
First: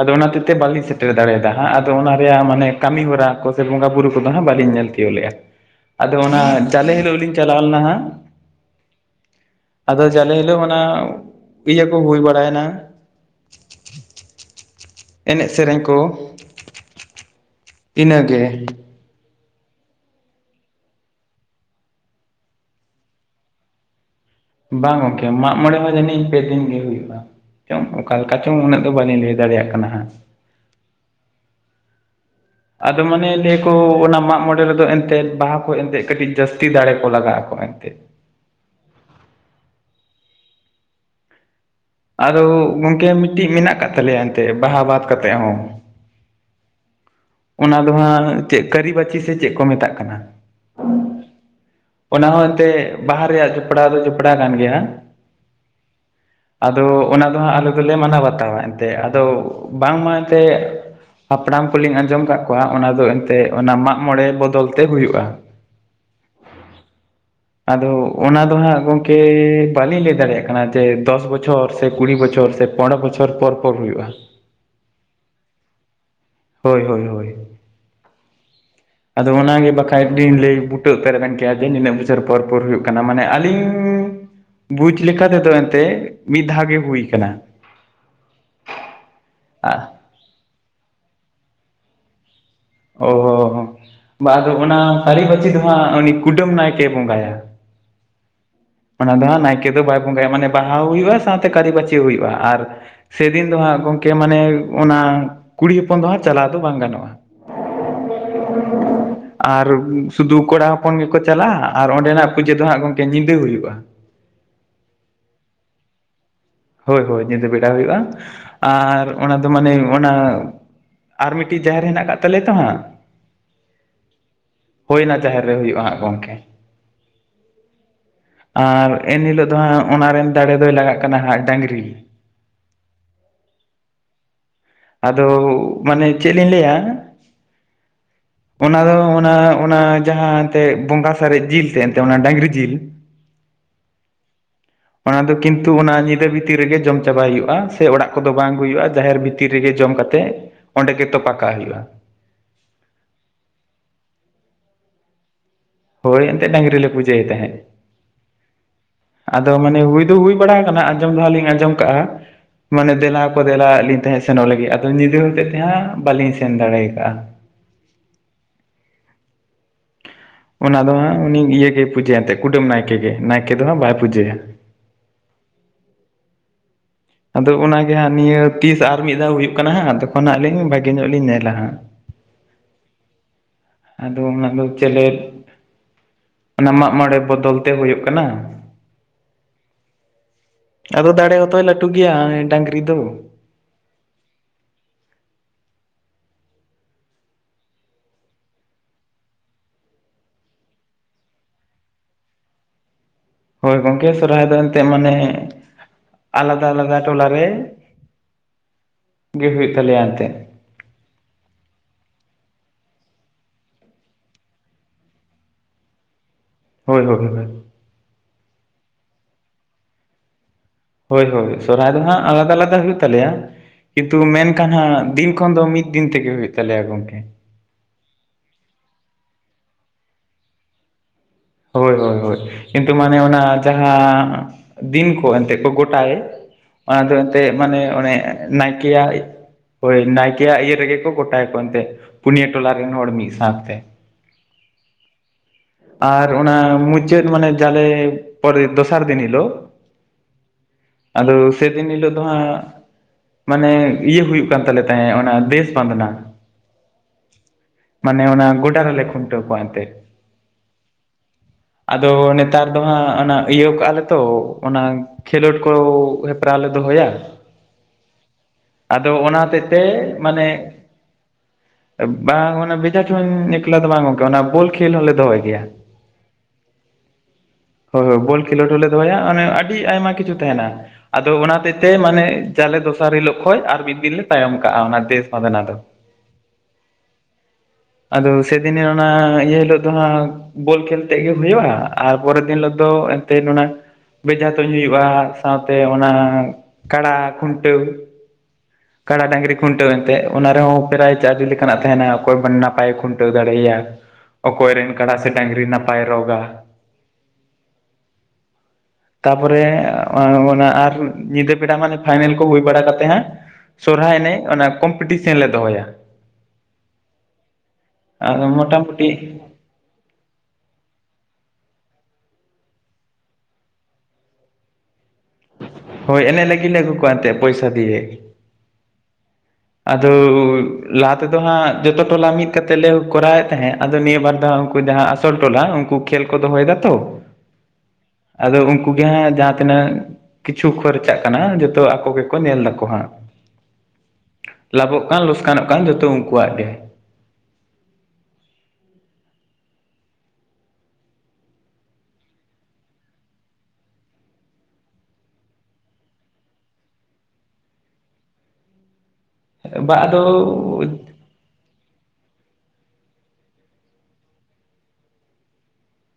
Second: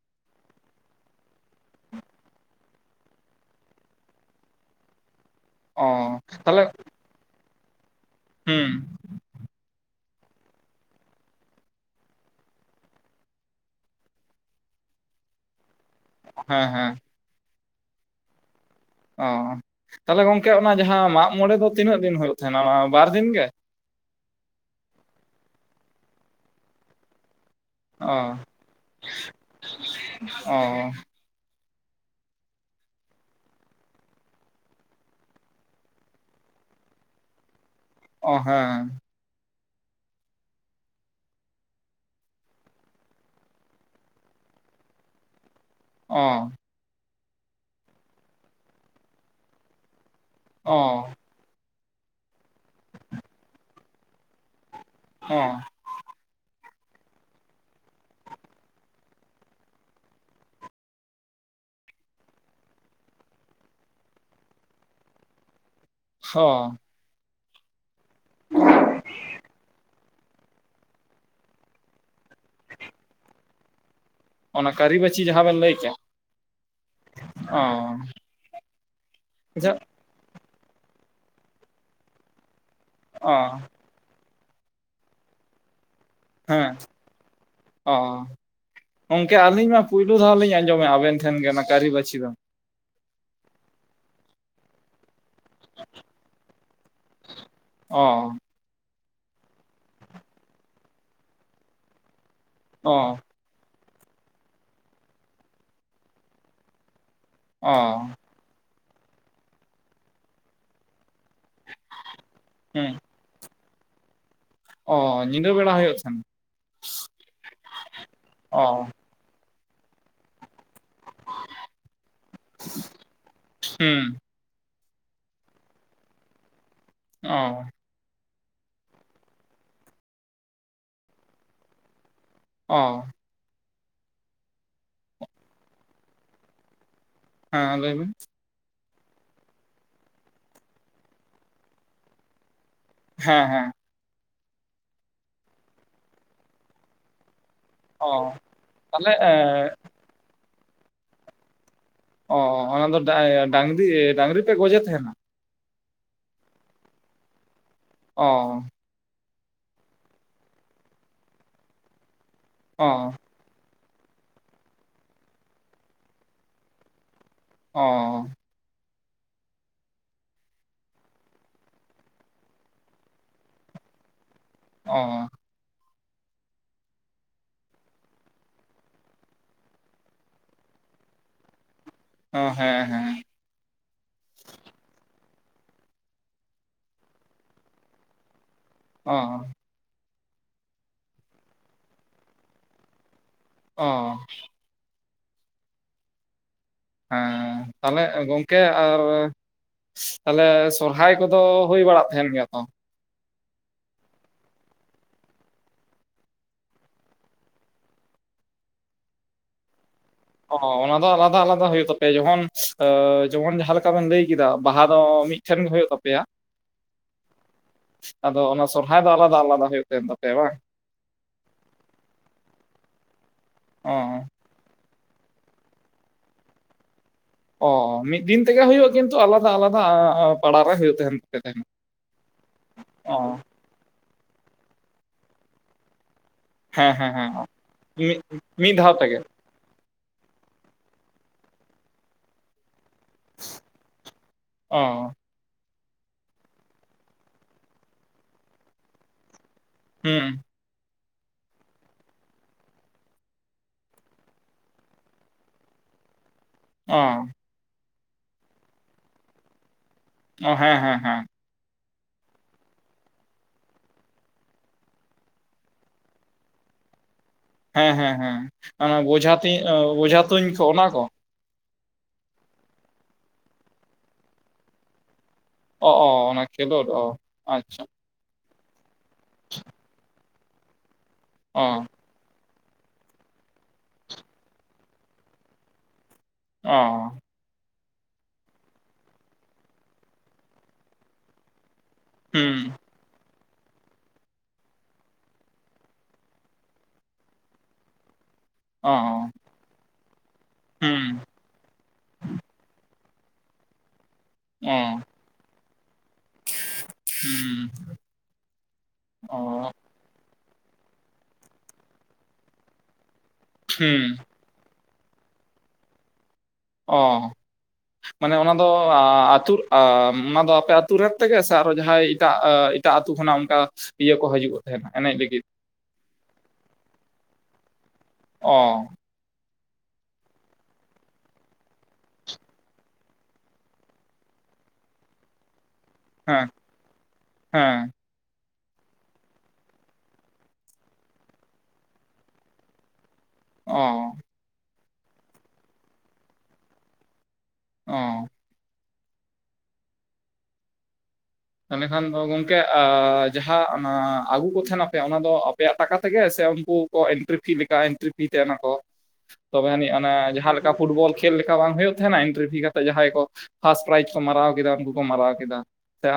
ᱟᱫᱚ ᱚᱱᱟ ᱦᱚᱛᱮᱛᱮ ᱵᱟᱹᱞᱤᱧ ᱥᱮᱴᱮᱨ ᱫᱟᱲᱮᱭᱟᱫᱟ ᱦᱟᱸᱜ ᱟᱫᱚ ᱚᱱᱟ ᱨᱮᱭᱟᱜ ᱢᱟᱱᱮ ᱠᱟᱹᱢᱤ ᱦᱚᱨᱟ ᱠᱚ ᱥᱮ ᱵᱚᱸᱜᱟ ᱵᱩᱨᱩ ᱠᱚᱫᱚ ᱦᱟᱸᱜ ᱵᱟᱹᱞᱤᱧ ᱧᱮᱞ ᱠᱮᱫ ᱞᱮᱫᱼᱟ ᱚ ᱟᱫᱚ ᱚᱱᱟ ᱡᱟᱞᱮᱸ ᱦᱤᱞᱳᱜ ᱜᱮᱞᱤᱧ ᱪᱟᱞᱟᱣ ᱞᱮᱱᱟ ᱦᱟᱸᱜ ᱦᱮᱸ ᱟᱫᱚ ᱡᱟᱞᱮᱸ ᱦᱤᱞᱚᱜ ᱢᱟᱱᱮ ᱠᱚ ᱦᱩᱭ ᱵᱟᱲᱟᱭᱱᱟ ᱮᱸᱱᱮᱡ ᱥᱮᱸᱨᱮᱧ ᱠᱚ ᱦᱮᱸ ᱦᱮᱸ ᱤᱱᱟᱹ ᱜᱮ ᱚ ᱛᱟᱦᱚᱞᱮ ᱜᱚᱝᱠᱮ ᱚᱱᱟ ᱡᱟᱦᱟ ᱢᱟᱸᱜᱽ ᱢᱚᱬᱮᱸ ᱫᱚ ᱛᱤᱱᱟᱹᱜ ᱫᱤᱱ ᱦᱩᱭᱩᱜ ᱛᱟᱦᱮᱸᱱᱟ ᱚᱱᱟ ᱵᱟᱨ ᱫᱤᱱ ᱜᱮ‍? ᱵᱟᱝ ᱜᱚᱝᱠᱮ ᱢᱟᱸᱜᱽ ᱢᱚᱬᱮᱸ ᱦᱚᱸ ᱡᱟᱹᱱᱤᱡ ᱯᱮ ᱫᱤᱱ ᱜᱮ ᱦᱩᱭᱩᱜᱼᱟ ᱪᱚᱝ ᱚᱠᱟ ᱞᱮᱠᱟ ᱚ ᱪᱚᱝ ᱩᱱᱟᱹᱜ ᱫᱚ ᱵᱟᱹᱞᱤᱧ ᱞᱟᱹᱭ ᱫᱟᱲᱮᱭᱟᱜ ᱠᱟᱱᱟ ᱦᱟᱸᱜ ᱚ ᱟᱫᱚ ᱢᱟᱱᱮ ᱞᱟᱹᱭ ᱟᱠᱚ ᱚᱱᱟ ᱢᱟᱸᱜᱽ ᱢᱚᱬᱮᱸ ᱨᱮᱫᱚ ᱮᱱᱛᱮᱫ ᱵᱟᱦᱟ ᱠᱷᱚᱡ ᱮᱱᱛᱮᱫ ᱠᱟᱹᱴᱤᱡ ᱡᱟᱹᱥᱛᱤ ᱫᱟᱲᱮ ᱠᱚ ᱞᱟᱜᱟ ᱟᱠᱚ ᱮᱱᱛᱮᱫ ᱚ ᱦᱮᱸ ᱟᱫᱚ ᱜᱚᱝᱠᱮ ᱢᱤᱫᱴᱤᱡ ᱢᱮᱱᱟᱜ ᱟᱠᱟᱫ ᱛᱟᱞᱮᱭᱟ ᱮᱱᱛᱮᱫ ᱵᱟᱦᱟ ᱵᱟᱫ ᱠᱟᱛᱮᱜ ᱦᱚᱸ ᱚ ᱚᱱᱟ ᱫᱚ ᱦᱟᱸᱜ ᱪᱮᱫ ᱠᱟᱹᱨᱤᱵᱟᱹᱪᱤ ᱥᱮ ᱪᱮᱫ ᱠᱚ ᱢᱮᱛᱟᱜ ᱠᱟᱱᱟ᱾ ᱚ ᱚᱱᱟ ᱦᱚ ᱮᱱᱛᱮ ᱵᱟᱦᱟ ᱨᱮᱭᱟᱜ ᱡᱚᱯᱲᱟᱣ ᱫᱚ ᱡᱚᱯᱲᱟᱣ ᱠᱟᱱ ᱜᱮᱭᱟ᱾ ᱦᱮᱸ ᱟᱫᱚ ᱚᱱᱟ ᱫᱚ ᱦᱟᱜ ᱟᱞᱮ ᱫᱚᱞᱮ ᱢᱟᱱᱟᱣ ᱵᱟᱛᱟᱣᱼᱟ ᱮᱱᱛᱮ ᱟᱫᱚ ᱵᱟᱝᱢᱟ ᱮᱱᱛᱮ, ᱦᱟᱯᱲᱟᱢ ᱠᱚᱞᱤᱧ ᱟᱸᱡᱚᱢ ᱟᱠᱟᱫ ᱠᱚᱣᱟ ᱚᱱᱟ ᱫᱚ ᱮᱱᱛᱮ ᱫᱚ ᱚᱱᱟ ᱢᱟᱜ ᱢᱚᱬᱮ ᱵᱚᱫᱚᱞ ᱛᱮ ᱦᱩᱭᱩᱜᱼᱟ᱾ ᱦᱚᱸ [unintelligible] ᱟᱫᱚ ᱚᱱᱟ ᱫᱚ ᱦᱟᱸᱜ ᱜᱚᱝᱠᱮ ᱵᱟᱹᱞᱤᱧ ᱞᱟᱹᱭ ᱫᱟᱲᱮᱭᱟ-ᱜ ᱠᱟᱱᱟ, ᱥᱮ ᱫᱚᱥ ᱵᱚᱪᱷᱚᱨ ᱥᱮ ᱠᱩᱲᱤ ᱵᱚᱪᱷᱚᱨ ᱥᱮ ᱯᱚᱱᱮᱨᱚ ᱵᱚᱪᱷᱚᱨ ᱯᱚᱨ ᱯᱚᱨ ᱦᱩᱭᱩᱜᱼᱟ᱾ ᱚᱱᱟ ᱠᱟᱹᱨᱤ ᱵᱟᱹᱪᱷᱤ ᱡᱟᱦᱟᱸ ᱵᱮᱱ ᱞᱟᱹᱭ ᱠᱮᱭᱟ, ᱦᱳᱭ ᱦᱳᱭ ᱦᱳᱭ᱾ ᱟᱫᱚ ᱚᱱᱟᱜᱮ ᱟᱪᱪᱷᱟ ᱵᱟᱠᱷᱟᱱ ᱞᱤᱧ ᱞᱟᱹᱭ ᱵᱩᱴᱟᱹ [inaudible] ᱡᱮ ᱱᱤᱱᱟᱹᱜ ᱵᱚᱪᱷᱚᱨ ᱯᱚᱨ ᱯᱚᱨ ᱦᱩᱭᱩᱜᱼᱟ ᱾ ᱢᱟᱱᱮ ᱚ ᱟᱹᱞᱤᱧ ᱵᱩᱡᱽ ᱞᱮᱠᱟ ᱛᱮᱫᱚ ᱮᱱᱛᱮ, ᱢᱤᱫ ᱫᱷᱟᱣ ᱦᱮᱸ ᱜᱮ ᱦᱩᱭ ᱠᱟᱱᱟ᱾ ᱚ ᱜᱚᱝᱠᱮ ᱟᱹᱞᱤᱧ ᱢᱟ ᱯᱩᱭᱞᱩ ᱫᱷᱟᱣᱞᱤᱧᱭ ᱟᱸᱡᱚᱢ ᱮᱫᱟ ᱟᱵᱮᱱ ᱴᱷᱮᱱ ᱜᱮ ᱠᱟᱹᱨᱤᱵᱟᱹᱪᱷᱤ ᱫᱚ, ᱚ ᱟᱫᱚ ᱚᱱᱟ ᱠᱟᱹᱨᱤᱵᱟᱹᱪᱷᱤ ᱫᱚ ᱦᱟᱸᱜ ᱩᱱᱤ ᱠᱩᱰᱟᱹᱢ ᱱᱟᱭᱠᱮ ᱵᱚᱸᱜᱟ-ᱟᱭ᱾ ᱚ ᱚᱱᱟ ᱫᱚ ᱦᱟᱸᱜ ᱱᱟᱭᱠᱮ ᱫᱚ ᱵᱟᱭ ᱵᱚᱸᱜᱟᱭᱟ ᱢᱟᱱᱮ ᱵᱟᱦᱟ ᱦᱩᱭᱩᱜᱼᱟ, ᱥᱟᱶᱛᱮ ᱠᱟᱹᱨᱤᱵᱟᱹᱪᱷᱤ ᱦᱩᱭᱩᱜᱼᱟ᱾ᱟᱨ ᱚ ᱫᱤᱱ ᱫᱚ ᱦᱟᱸᱜ ᱜᱚᱢᱠᱮ ᱢᱟᱱᱮ ᱚᱱᱟ ᱠᱩᱲᱤ ᱦᱚᱯᱚᱱ ᱫᱚ ᱦᱟᱸᱜ ᱪᱟᱞᱟᱣ ᱫᱚ ᱵᱟᱝ ᱜᱟᱱᱚᱜᱼᱟ᱾ ᱚ ᱟᱨ ᱥᱩᱫᱷᱩ ᱠᱚᱲᱟ ᱦᱚᱯᱚᱱ ᱜᱮᱠᱚ ᱪᱟᱞᱟᱜᱼᱟ, ᱟᱨ ᱚᱸᱰᱮᱱᱟᱜ ᱯᱩᱡᱟᱹ ᱫᱚ ᱦᱟᱸᱜ ᱦᱩᱸ ᱜᱚᱢᱠᱮ ᱧᱤᱫᱟᱹ ᱦᱩᱭᱩᱜᱼᱟ᱾ ᱚᱻ ᱧᱤᱫᱟᱹ ᱵᱮᱲᱟ ᱦᱩᱭᱩᱜ ᱛᱟᱦᱮᱱ ᱦᱳᱭ ᱦᱳᱭ ᱧᱤᱫᱟᱹ ᱵᱮᱲᱟ ᱦᱩᱭᱩᱜᱼᱟ, ᱚ ᱟᱨ ᱚᱱᱟ ᱫᱚ ᱢᱟᱱᱮ ᱚᱱᱟ ᱟᱨ ᱢᱤᱫᱴᱤᱡ ᱡᱟᱦᱮᱨ ᱢᱮᱱᱟᱜ ᱟᱠᱟᱫᱟ᱾ [inaudible] ᱦᱟᱸᱜ ᱦᱩᱸ ᱦᱳᱣ ᱚᱱᱟ ᱡᱟᱦᱮᱨ ᱨᱮ ᱦᱩᱭᱩᱜᱼᱟ ᱦᱟᱸᱜ ᱜᱚᱝᱠᱮ, ᱚᱻ ᱟᱨ ᱮᱱ ᱦᱤᱞᱳᱜ ᱫᱚ ᱦᱟᱸᱜ ᱚᱱᱟ ᱨᱮᱱ ᱫᱟᱲᱮ ᱫᱚᱭ ᱞᱟᱜᱟᱜ ᱠᱟᱱᱟ ᱦᱟᱸᱜ ᱰᱟᱹᱝᱜᱨᱤ᱾ ᱚ ᱟᱫᱚ ᱢᱟᱱᱮ ᱪᱮᱫ ᱞᱤᱧ ᱞᱟᱹᱭᱟ, ᱦᱮᱸ ᱞᱟᱹᱭ ᱵᱤᱱ ᱚᱱᱟ ᱫᱚ ᱚᱱᱟ ᱡᱟᱦᱟᱸ ᱛᱮᱫ ᱵᱚᱸᱜᱟ ᱥᱟᱨᱮᱡ ᱡᱤᱞ ᱛᱟᱦᱮᱸ ᱮᱱᱛᱮ ᱚᱱᱟ ᱰᱟᱝᱨᱤ ᱡᱤᱞ, ᱦᱮᱸ ᱦᱮᱸ ᱚᱱᱟ ᱫᱚ ᱠᱤᱱᱛᱩ ᱚᱱᱟ ᱧᱤᱫᱟᱹ ᱵᱷᱤᱛᱤᱨ ᱨᱮᱜᱮ ᱡᱚᱢ ᱪᱟᱵᱟ ᱦᱩᱭᱩᱜᱼᱟ, ᱥᱮ ᱚᱲᱟᱜ ᱠᱚᱫᱚ ᱚ ᱵᱟᱝ ᱟᱜᱩ ᱛᱟᱦᱚᱞᱮ ᱦᱩᱭᱩᱜᱼᱟ᱾ᱡᱟᱦᱮᱸᱨᱮ ᱡᱚᱢ ᱠᱟᱛᱮᱜ ᱚᱸᱰᱮ ᱜᱮ ᱛᱚᱯᱟ ᱠᱟᱜ ᱦᱩᱭᱩᱜᱼᱟ᱾ ᱚ [unintelligible] ᱚᱱᱟ ᱫᱚ ᱰᱟᱝᱨᱤ ᱯᱮ ᱜᱚᱡᱮ ᱛᱟᱦᱮᱱᱟ, ᱦᱳᱣ ᱮᱱᱛᱮ ᱰᱟᱝᱨᱤ ᱞᱮ ᱯᱩᱡᱟᱹᱭ ᱛᱟᱦᱮᱭ᱾ ᱚ ᱟᱫᱚ ᱢᱟᱱᱮ ᱦᱩᱭ ᱫᱚ ᱦᱩᱭ ᱵᱟᱲᱟ ᱠᱟᱱᱟ ᱟᱸᱡᱚᱢ ᱫᱚ ᱦᱟᱸᱜ ᱞᱤᱧ ᱟᱸᱡᱚᱢ ᱠᱟᱜᱼᱟ ᱚ ᱢᱟᱱᱮ ᱫᱮᱞᱟ ᱠᱚ ᱫᱮᱞᱟ ᱞᱤᱧ ᱛᱟᱦᱮᱸ ᱥᱮᱱᱚᱜ ᱞᱟᱹᱜᱤᱫ ᱟᱫᱚ ᱧᱤᱫᱟᱹ ᱦᱚᱛᱮᱫ ᱛᱮ ᱦᱟᱸᱜ ᱵᱟᱹᱞᱤᱧ ᱥᱮᱱ ᱫᱟᱲᱮ ᱟᱠᱟᱟᱜᱼᱟ᱾ ᱚ ᱚᱱᱟ ᱫᱚ ᱦᱟᱸᱜ ᱩᱱᱤ ᱜᱮᱭ ᱯᱩᱡᱟᱹᱭᱟ ᱮᱫ ᱛᱟᱦᱮᱫ ᱠᱩᱰᱟᱹᱢ ᱱᱟᱭᱠᱮ ᱜᱮ, ᱱᱟᱭᱠᱮ ᱫᱚ ᱦᱟᱸᱜ ᱵᱟᱭ ᱯᱩᱡᱟᱹᱭᱟ᱾ ᱚ ᱟᱫᱚ ᱚᱱᱟᱜᱮ ᱦᱟᱸᱜ ᱱᱤᱭᱟᱹ ᱛᱤᱥ ᱟᱨ ᱢᱤᱫᱽᱫᱷᱟᱣ ᱦᱩᱭᱩᱜ ᱠᱟᱱᱟ ᱦᱟᱸᱜ ᱛᱚᱠᱷᱚᱱ ᱦᱟᱸᱜ ᱞᱤᱧ ᱵᱷᱟᱜᱮ ᱧᱚᱜ ᱞᱤᱧ ᱧᱮᱞᱼᱟ ᱦᱟᱸᱜ᱾ ᱚ ᱦᱮᱸ ᱻᱦᱮᱸᱻ ᱟᱫᱚ ᱚᱱᱟ ᱫᱚ [unintelligible] ᱚᱱᱟ ᱢᱟᱜ ᱢᱚᱬᱮ ᱵᱚᱫᱚᱞ ᱛᱮ ᱦᱩᱭᱩᱜ ᱠᱟᱱᱟ, ᱚ ᱟᱫᱚ ᱫᱟᱲᱮ ᱦᱚᱸᱛᱚᱭ ᱞᱟᱹᱴᱩ ᱜᱮᱭᱟᱭ ᱰᱟᱹᱝᱨᱤ ᱫᱚ᱾ ᱚ ᱦᱮᱸ ᱛᱟᱦᱚᱞᱮ ᱜᱚᱢᱠᱮ ᱟᱨ᱾ ᱛᱟᱦᱚᱞᱮ ᱥᱚᱨᱦᱟᱭ ᱠᱚᱫᱚ ᱦᱩᱭ ᱵᱟᱲᱟᱜ ᱛᱟᱦᱮᱱ ᱜᱮᱭᱟ ᱛᱚ᱾ ᱦᱳᱭ ᱜᱚᱢᱠᱮ ᱥᱚᱨᱚᱦᱟᱭ ᱫᱚ ᱮᱱᱛᱮᱫ ᱢᱟᱱᱮ ᱟᱞᱟᱫᱟ ᱟᱞᱟᱫᱟ ᱴᱚᱞᱟ ᱨᱮ᱾ ᱜᱮ ᱦᱩᱭᱩᱜ ᱛᱟᱞᱮᱭᱟ ᱮᱱᱛᱮᱫ᱾ ᱚ ᱚᱱᱟ ᱫᱚ ᱟᱞᱟᱫᱟ ᱟᱞᱟᱫᱟ ᱦᱩᱭᱩᱜ ᱛᱟᱯᱮᱭᱟ ᱡᱮᱢᱚᱱ ᱡᱮᱢᱚᱱ ᱡᱟᱦᱟᱸ ᱞᱮᱠᱟ ᱵᱮᱱ ᱞᱟᱹᱭ ᱠᱮᱫᱟ ᱵᱟᱦᱟ ᱫᱚ ᱢᱤᱫ᱾ ᱥᱮ ᱦᱩᱭᱩᱜ ᱛᱟᱯᱮᱭᱟ᱾ ᱦᱳᱭ ᱦᱳᱭ᱾ ᱟᱫᱚ ᱚᱱᱟ ᱥᱚᱨᱦᱟᱭ ᱫᱚ ᱟᱞᱟᱫᱟ ᱟᱞᱟᱫᱟ ᱦᱩᱭᱩᱜ ᱠᱟᱱ ᱛᱟᱯᱮᱭᱟ ᱵᱟᱝ᱾ ᱦᱳᱭ ᱦᱳᱭ ᱥᱚᱨᱦᱟᱭ ᱫᱚ ᱦᱟᱸᱜ ᱟᱞᱟᱫᱟ ᱟᱞᱟᱫᱟ ᱦᱩᱭᱩᱜ ᱛᱟᱞᱮᱭᱟ ᱚ ᱠᱤᱱᱛᱩ ᱢᱮᱱᱠᱷᱟᱱ ᱦᱟᱸᱜ ᱫᱤᱱ᱾ ᱛᱚᱠᱷᱚᱱ ᱫᱚ ᱢᱤᱫ ᱫᱤᱱ ᱛᱮᱜᱮ ᱦᱩᱭᱩᱜ ᱛᱟᱞᱮᱭᱟ ᱜᱚᱢᱠᱮ᱾ ᱚᱻ ᱢᱤᱫ ᱫᱤᱱ ᱛᱮᱜᱮ ᱦᱩᱭᱩᱜ-ᱟ ᱠᱤᱱᱛᱩ ᱟᱞᱟᱫᱟ ᱟᱞᱟᱫᱟ ᱯᱟᱲᱟ ᱨᱮ ᱦᱩᱭᱩᱜ ᱛᱟᱦᱮᱱ᱾ ᱛᱟᱦᱮᱱᱟ ᱦᱳᱭ ᱦᱳᱭ ᱦᱳᱭ ᱠᱤᱱᱛᱩ ᱚ ᱢᱟᱱᱮ ᱚᱱᱟ ᱡᱟᱦᱟᱸ ᱫᱤᱱ ᱠᱚ ᱮᱱᱛᱮᱫ ᱠᱚ ᱜᱚᱴᱟᱭ᱾ ᱦᱮᱸ ᱚᱱᱟ ᱦᱮᱸ ᱫᱚ ᱦᱮᱸ ᱮᱱᱛᱮ ᱢᱟᱱᱮ ᱚᱱᱮ ᱢᱤᱫ ᱢᱤᱫ ᱫᱷᱟᱣ ᱱᱟᱭᱠᱮᱭᱟᱜ᱾ ᱛᱮᱜᱮ ᱦᱳᱭ ᱱᱟᱭᱠᱮᱭᱟᱜ ᱤᱭᱟᱹ ᱨᱮᱜᱮ ᱠᱚ ᱜᱚᱴᱟ ᱠᱚ ᱮᱱᱛᱮᱫ ᱯᱩᱱᱭᱟᱹ ᱴᱚᱞᱟ ᱨᱮᱱ ᱦᱚᱲ ᱢᱤᱫ ᱥᱟᱶᱛᱮ᱾ ᱚᱸ᱾ ᱟᱨ ᱚᱱᱟ ᱢᱩᱪᱟᱹᱫ ᱢᱟᱱᱮ ᱡᱟᱞᱮ ᱯᱚᱨᱮ ᱫᱚᱥᱟᱨ ᱫᱤᱱ ᱦᱤᱞᱳᱜ᱾ ᱦᱮᱸ᱾ ᱟᱫᱚ ᱥᱮᱫᱤᱱ ᱦᱤᱞᱳᱜ ᱫᱚ ᱦᱟᱸ ᱢᱟᱱᱮ ᱤᱭᱟᱹ ᱦᱩᱭᱩᱜ ᱠᱟᱱ ᱛᱟᱞᱮ ᱛᱟᱦᱮᱸ ᱚᱱᱟ ᱫᱮᱥ ᱵᱟᱸᱫᱱᱟ᱾ ᱚᱸ᱾ ᱢᱟᱱᱮ ᱚᱱᱟ ᱜᱚᱰᱟ ᱨᱮᱞᱮ ᱠᱷᱩᱱᱴᱟᱹᱣ ᱠᱚᱣᱟ ᱮᱱᱛᱮ᱾ ᱚ ᱦᱮᱸ ᱦᱮᱸ ᱦᱮᱸ ᱟᱫᱚ ᱱᱮᱛᱟᱨ ᱫᱚ ᱦᱟᱸᱜ ᱟᱹᱭᱟᱹᱣ ᱠᱟᱜᱼᱟ ᱞᱮᱛᱚ ᱚᱱᱟ᱾ ᱠᱷᱮᱞᱳᱰ ᱠᱚ ᱦᱮᱯᱨᱟᱣ ᱞᱮ ᱫᱚᱦᱳᱭᱟ᱾ ᱦᱮᱸ ᱦᱮᱸ ᱦᱮᱸ ᱚᱱᱟ ᱵᱳᱡᱷᱟ ᱛᱩᱧ ᱦᱚᱛᱮᱡ ᱛᱮ ᱵᱳᱚᱡᱷᱟ ᱢᱟᱱᱮ ᱛᱩᱧ ᱠᱚ ᱚᱱᱟ ᱠᱚ᱾ ᱵᱟᱝ ᱚᱱᱟ ᱵᱷᱮᱡᱟ ᱛᱩᱧ ᱮᱠᱞᱟ ᱫᱚ ᱵᱟᱝ ᱜᱚᱝᱠᱮ ᱚᱱᱟ ᱵᱚᱞ ᱠᱷᱮᱞ ᱦᱚᱞᱮ ᱫᱚᱦᱚᱭ ᱜᱮᱭᱟ᱾ ᱚᱜ-ᱚ ᱚᱱᱟ ᱠᱷᱮᱞᱳᱰ ᱚ ᱟᱪᱪᱷᱟ᱾ ᱦᱳᱭ ᱦᱳᱭ ᱵᱚᱞ ᱠᱷᱮᱞᱳᱰ ᱦᱚᱞᱮ ᱫᱚᱦᱚᱭᱟ ᱚᱱᱮ ᱟᱹᱰᱤ ᱟᱭᱢᱟ ᱠᱤᱪᱷᱩ ᱛᱟᱦᱮᱱᱟ ᱟᱫᱚ ᱚᱱᱟ ᱦᱚᱛᱮᱡ ᱚ ᱛᱮ ᱢᱟᱱᱮ ᱪᱟᱞᱮ ᱫᱚᱥᱟᱨ ᱦᱤᱞᱳᱜ ᱠᱷᱚᱡ ᱟᱨ ᱢᱤᱫ ᱫᱤᱱ ᱞᱮ ᱛᱟᱭᱚᱢ ᱠᱟᱜᱼᱟ ᱚᱱᱟ ᱫᱮᱥ ᱵᱟᱸᱫᱷᱟᱱᱟ ᱫᱚ᱾ ᱚᱸ, ᱟᱫᱚ ᱥᱮᱫᱤᱱᱮ ᱚᱱᱟ ᱤᱭᱟᱹ ᱦᱤᱞᱳᱜ ᱫᱚ ᱦᱟᱸᱜ ᱵᱚᱞ ᱠᱷᱮᱹᱞ ᱛᱮᱜ ᱜᱮ ᱦᱩᱭᱩᱜ-ᱟ᱾ ᱟᱨ ᱯᱚᱨᱮᱨ ᱫᱤᱱ ᱦᱩᱸ ᱦᱤᱞᱚᱜ ᱫᱚ᱾ ᱛᱮ ᱚᱱᱟ ᱵᱮᱡᱟ ᱛᱩᱧ ᱦᱩᱭᱩᱜ-ᱟ ᱥᱟᱶᱛᱮ ᱚᱱᱟ ᱠᱟᱲᱟ ᱠᱷᱩᱱᱴᱟᱹᱣ᱾ ᱚ ᱠᱟᱰᱟ ᱰᱟᱹᱝᱨᱤ ᱠᱷᱩᱱᱴᱟᱹᱣ ᱮᱱᱛᱮ ᱚᱱᱟ ᱨᱮᱦᱚᱸ ᱦᱩᱸ ᱯᱨᱟᱭᱤᱡ ᱟᱰᱤ ᱞᱮᱠᱟᱱᱟᱜ ᱛᱟᱦᱮᱱᱟ ᱚᱠᱚᱭ ᱵᱟᱱ ᱱᱟᱯᱟᱭᱮ ᱠᱷᱩᱱᱴᱟᱹᱣ ᱫᱟᱲᱮᱼᱟᱭᱟ ᱾ ᱚᱠᱚᱭᱨᱮᱱ ᱚ ᱠᱟᱰᱟ ᱥᱮ ᱰᱟᱝᱨᱤ ᱱᱟᱯᱟᱭ ᱨᱚᱜᱟ᱾ ᱦᱩᱸ ᱚ ᱛᱟᱯᱚᱨᱮ, ᱚᱱᱟ ᱟᱨ ᱧᱤᱫᱟᱹ ᱵᱮᱲᱟ ᱢᱟᱱᱮ ᱯᱷᱟᱭᱱᱮᱞ ᱠᱚ ᱦᱩᱭ ᱵᱟᱲᱟ ᱠᱟᱛᱮ ᱦᱟᱜ᱾ ᱦᱩᱸ ᱥᱚᱨᱦᱟᱭ ᱮᱱᱮᱡ ᱚᱱᱟ ᱠᱚᱢᱯᱤᱴᱤᱥᱮᱱ ᱞᱮ ᱫᱚᱦᱚᱭᱟ ᱾ ᱚᱸ ᱢᱟᱱᱮ ᱚᱱᱟ ᱫᱚ ᱢᱚᱴᱟᱢᱩᱴᱤ ᱟᱹᱛᱩᱼᱼ ᱚᱸ ᱚᱱᱟ ᱫᱚ ᱟᱯᱮ ᱟᱹᱛᱩ ᱨᱮᱱ ᱛᱮᱜᱮ ᱥᱮ ᱟᱨᱦᱚᱸ ᱡᱟᱦᱟᱸᱭ ᱮᱴᱟᱜ ᱮᱴᱟᱜ ᱟᱹᱛᱩ ᱠᱷᱚᱱᱟᱜ ᱚᱱᱠᱟ ᱤᱭᱟᱹ ᱠᱚ ᱦᱤᱡᱩᱜ-ᱟ ᱛᱟᱦᱮᱫ ᱮᱱᱮᱡ ᱞᱟᱹᱜᱤᱫ᱾ ᱦᱳᱭ ᱮᱱᱮᱡ ᱞᱟᱹᱜᱤᱫ ᱞᱮ ᱟᱜᱩᱠᱚᱣᱟ ᱮᱱᱛᱮ ᱯᱚᱭᱥᱟ ᱫᱤᱭᱮ᱾ ᱚᱸ, ᱟᱫᱚ ᱞᱟᱦᱟ ᱛᱮᱫᱚ ᱦᱟᱜ ᱡᱚᱛᱚ ᱴᱚᱞᱟ ᱢᱤᱫ ᱠᱟᱛᱮᱞᱮ ᱠᱚᱨᱟᱣᱮᱫ ᱛᱟᱦᱮᱫ ᱟᱫᱚ ᱱᱤᱭᱟᱹ ᱵᱟᱨ ᱫᱚ ᱦᱟᱜ ᱩᱱᱠᱩ ᱡᱟᱦᱟᱸ ᱟᱥᱚᱞ ᱴᱚᱞᱟ ᱩᱱᱠᱩ ᱠᱷᱮᱞ ᱠᱚ ᱦᱮᱸ ᱫᱚᱦᱚᱭᱮᱫᱟ ᱛᱚ᱾ ᱦᱮᱸ ᱟᱫᱚ ᱩᱱᱠᱩ ᱜᱮ ᱦᱟᱜ ᱡᱟᱦᱟᱸ ᱛᱤᱱᱟᱹᱜ ᱠᱤᱪᱷᱩ ᱠᱷᱚᱨᱪᱟᱜ ᱠᱟᱱᱟ ᱡᱚᱛᱚ ᱟᱠᱚ ᱜᱮᱠᱚ ᱧᱮᱞ ᱫᱟᱠᱚ ᱦᱟᱸᱜᱼᱼ ᱚᱸ, ᱞᱟᱵᱷᱚᱜ ᱠᱟᱱ ᱞᱚᱥᱠᱟᱱᱚᱜ ᱠᱟᱱ ᱡᱚᱛᱚ ᱩᱱᱠᱩᱣᱟᱜ ᱜᱮ᱾ ᱚ, ᱛᱟᱦᱚᱞᱮ ᱠᱷᱟᱱ ᱫᱚ ᱜᱚᱢᱠᱮ ᱡᱟᱦᱟᱸ ᱚᱱᱟ ᱟᱹᱜᱩ ᱠᱚ ᱛᱟᱦᱮᱱᱟᱯᱮ ᱚᱱᱟ ᱫᱚ ᱟᱯᱮᱭᱟᱜ ᱴᱟᱠᱟ ᱛᱮᱜᱮ ᱥᱮ ᱩᱱᱠᱩ ᱮᱱᱴᱨᱤ ᱯᱷᱤ ᱞᱮᱠᱟ ᱮᱱᱴᱨᱤ ᱯᱷᱤ ᱛᱟᱦᱮᱱᱟᱠᱚ ᱛᱚᱵᱮ ᱹᱟᱱᱤᱡ ᱵᱟ ᱚᱱᱮ ᱟᱫᱚ ᱡᱟᱦᱟᱸᱮᱠᱟ ᱯᱷᱩᱴᱵᱚᱞ ᱠᱚ ᱪᱮᱫ ᱞᱮᱠᱟ ᱵᱟᱝ ᱦᱳᱭᱳᱜ ᱛᱟᱦᱮᱸᱱᱟ ᱤᱱᱴᱨᱤᱯᱷᱤ ᱠᱟᱛᱮᱜ ᱡᱟᱦᱟᱸᱭ ᱠᱚ ᱯᱷᱟᱥᱴ ᱯᱨᱟᱭᱤᱡᱽ ᱠᱚ ᱢᱟᱨᱟᱣ ᱠᱮᱫᱟ ᱩᱱᱠᱩ ᱠᱚ ᱢᱟᱨᱟᱣ ᱠᱮᱫᱟ᱾ ᱥᱮ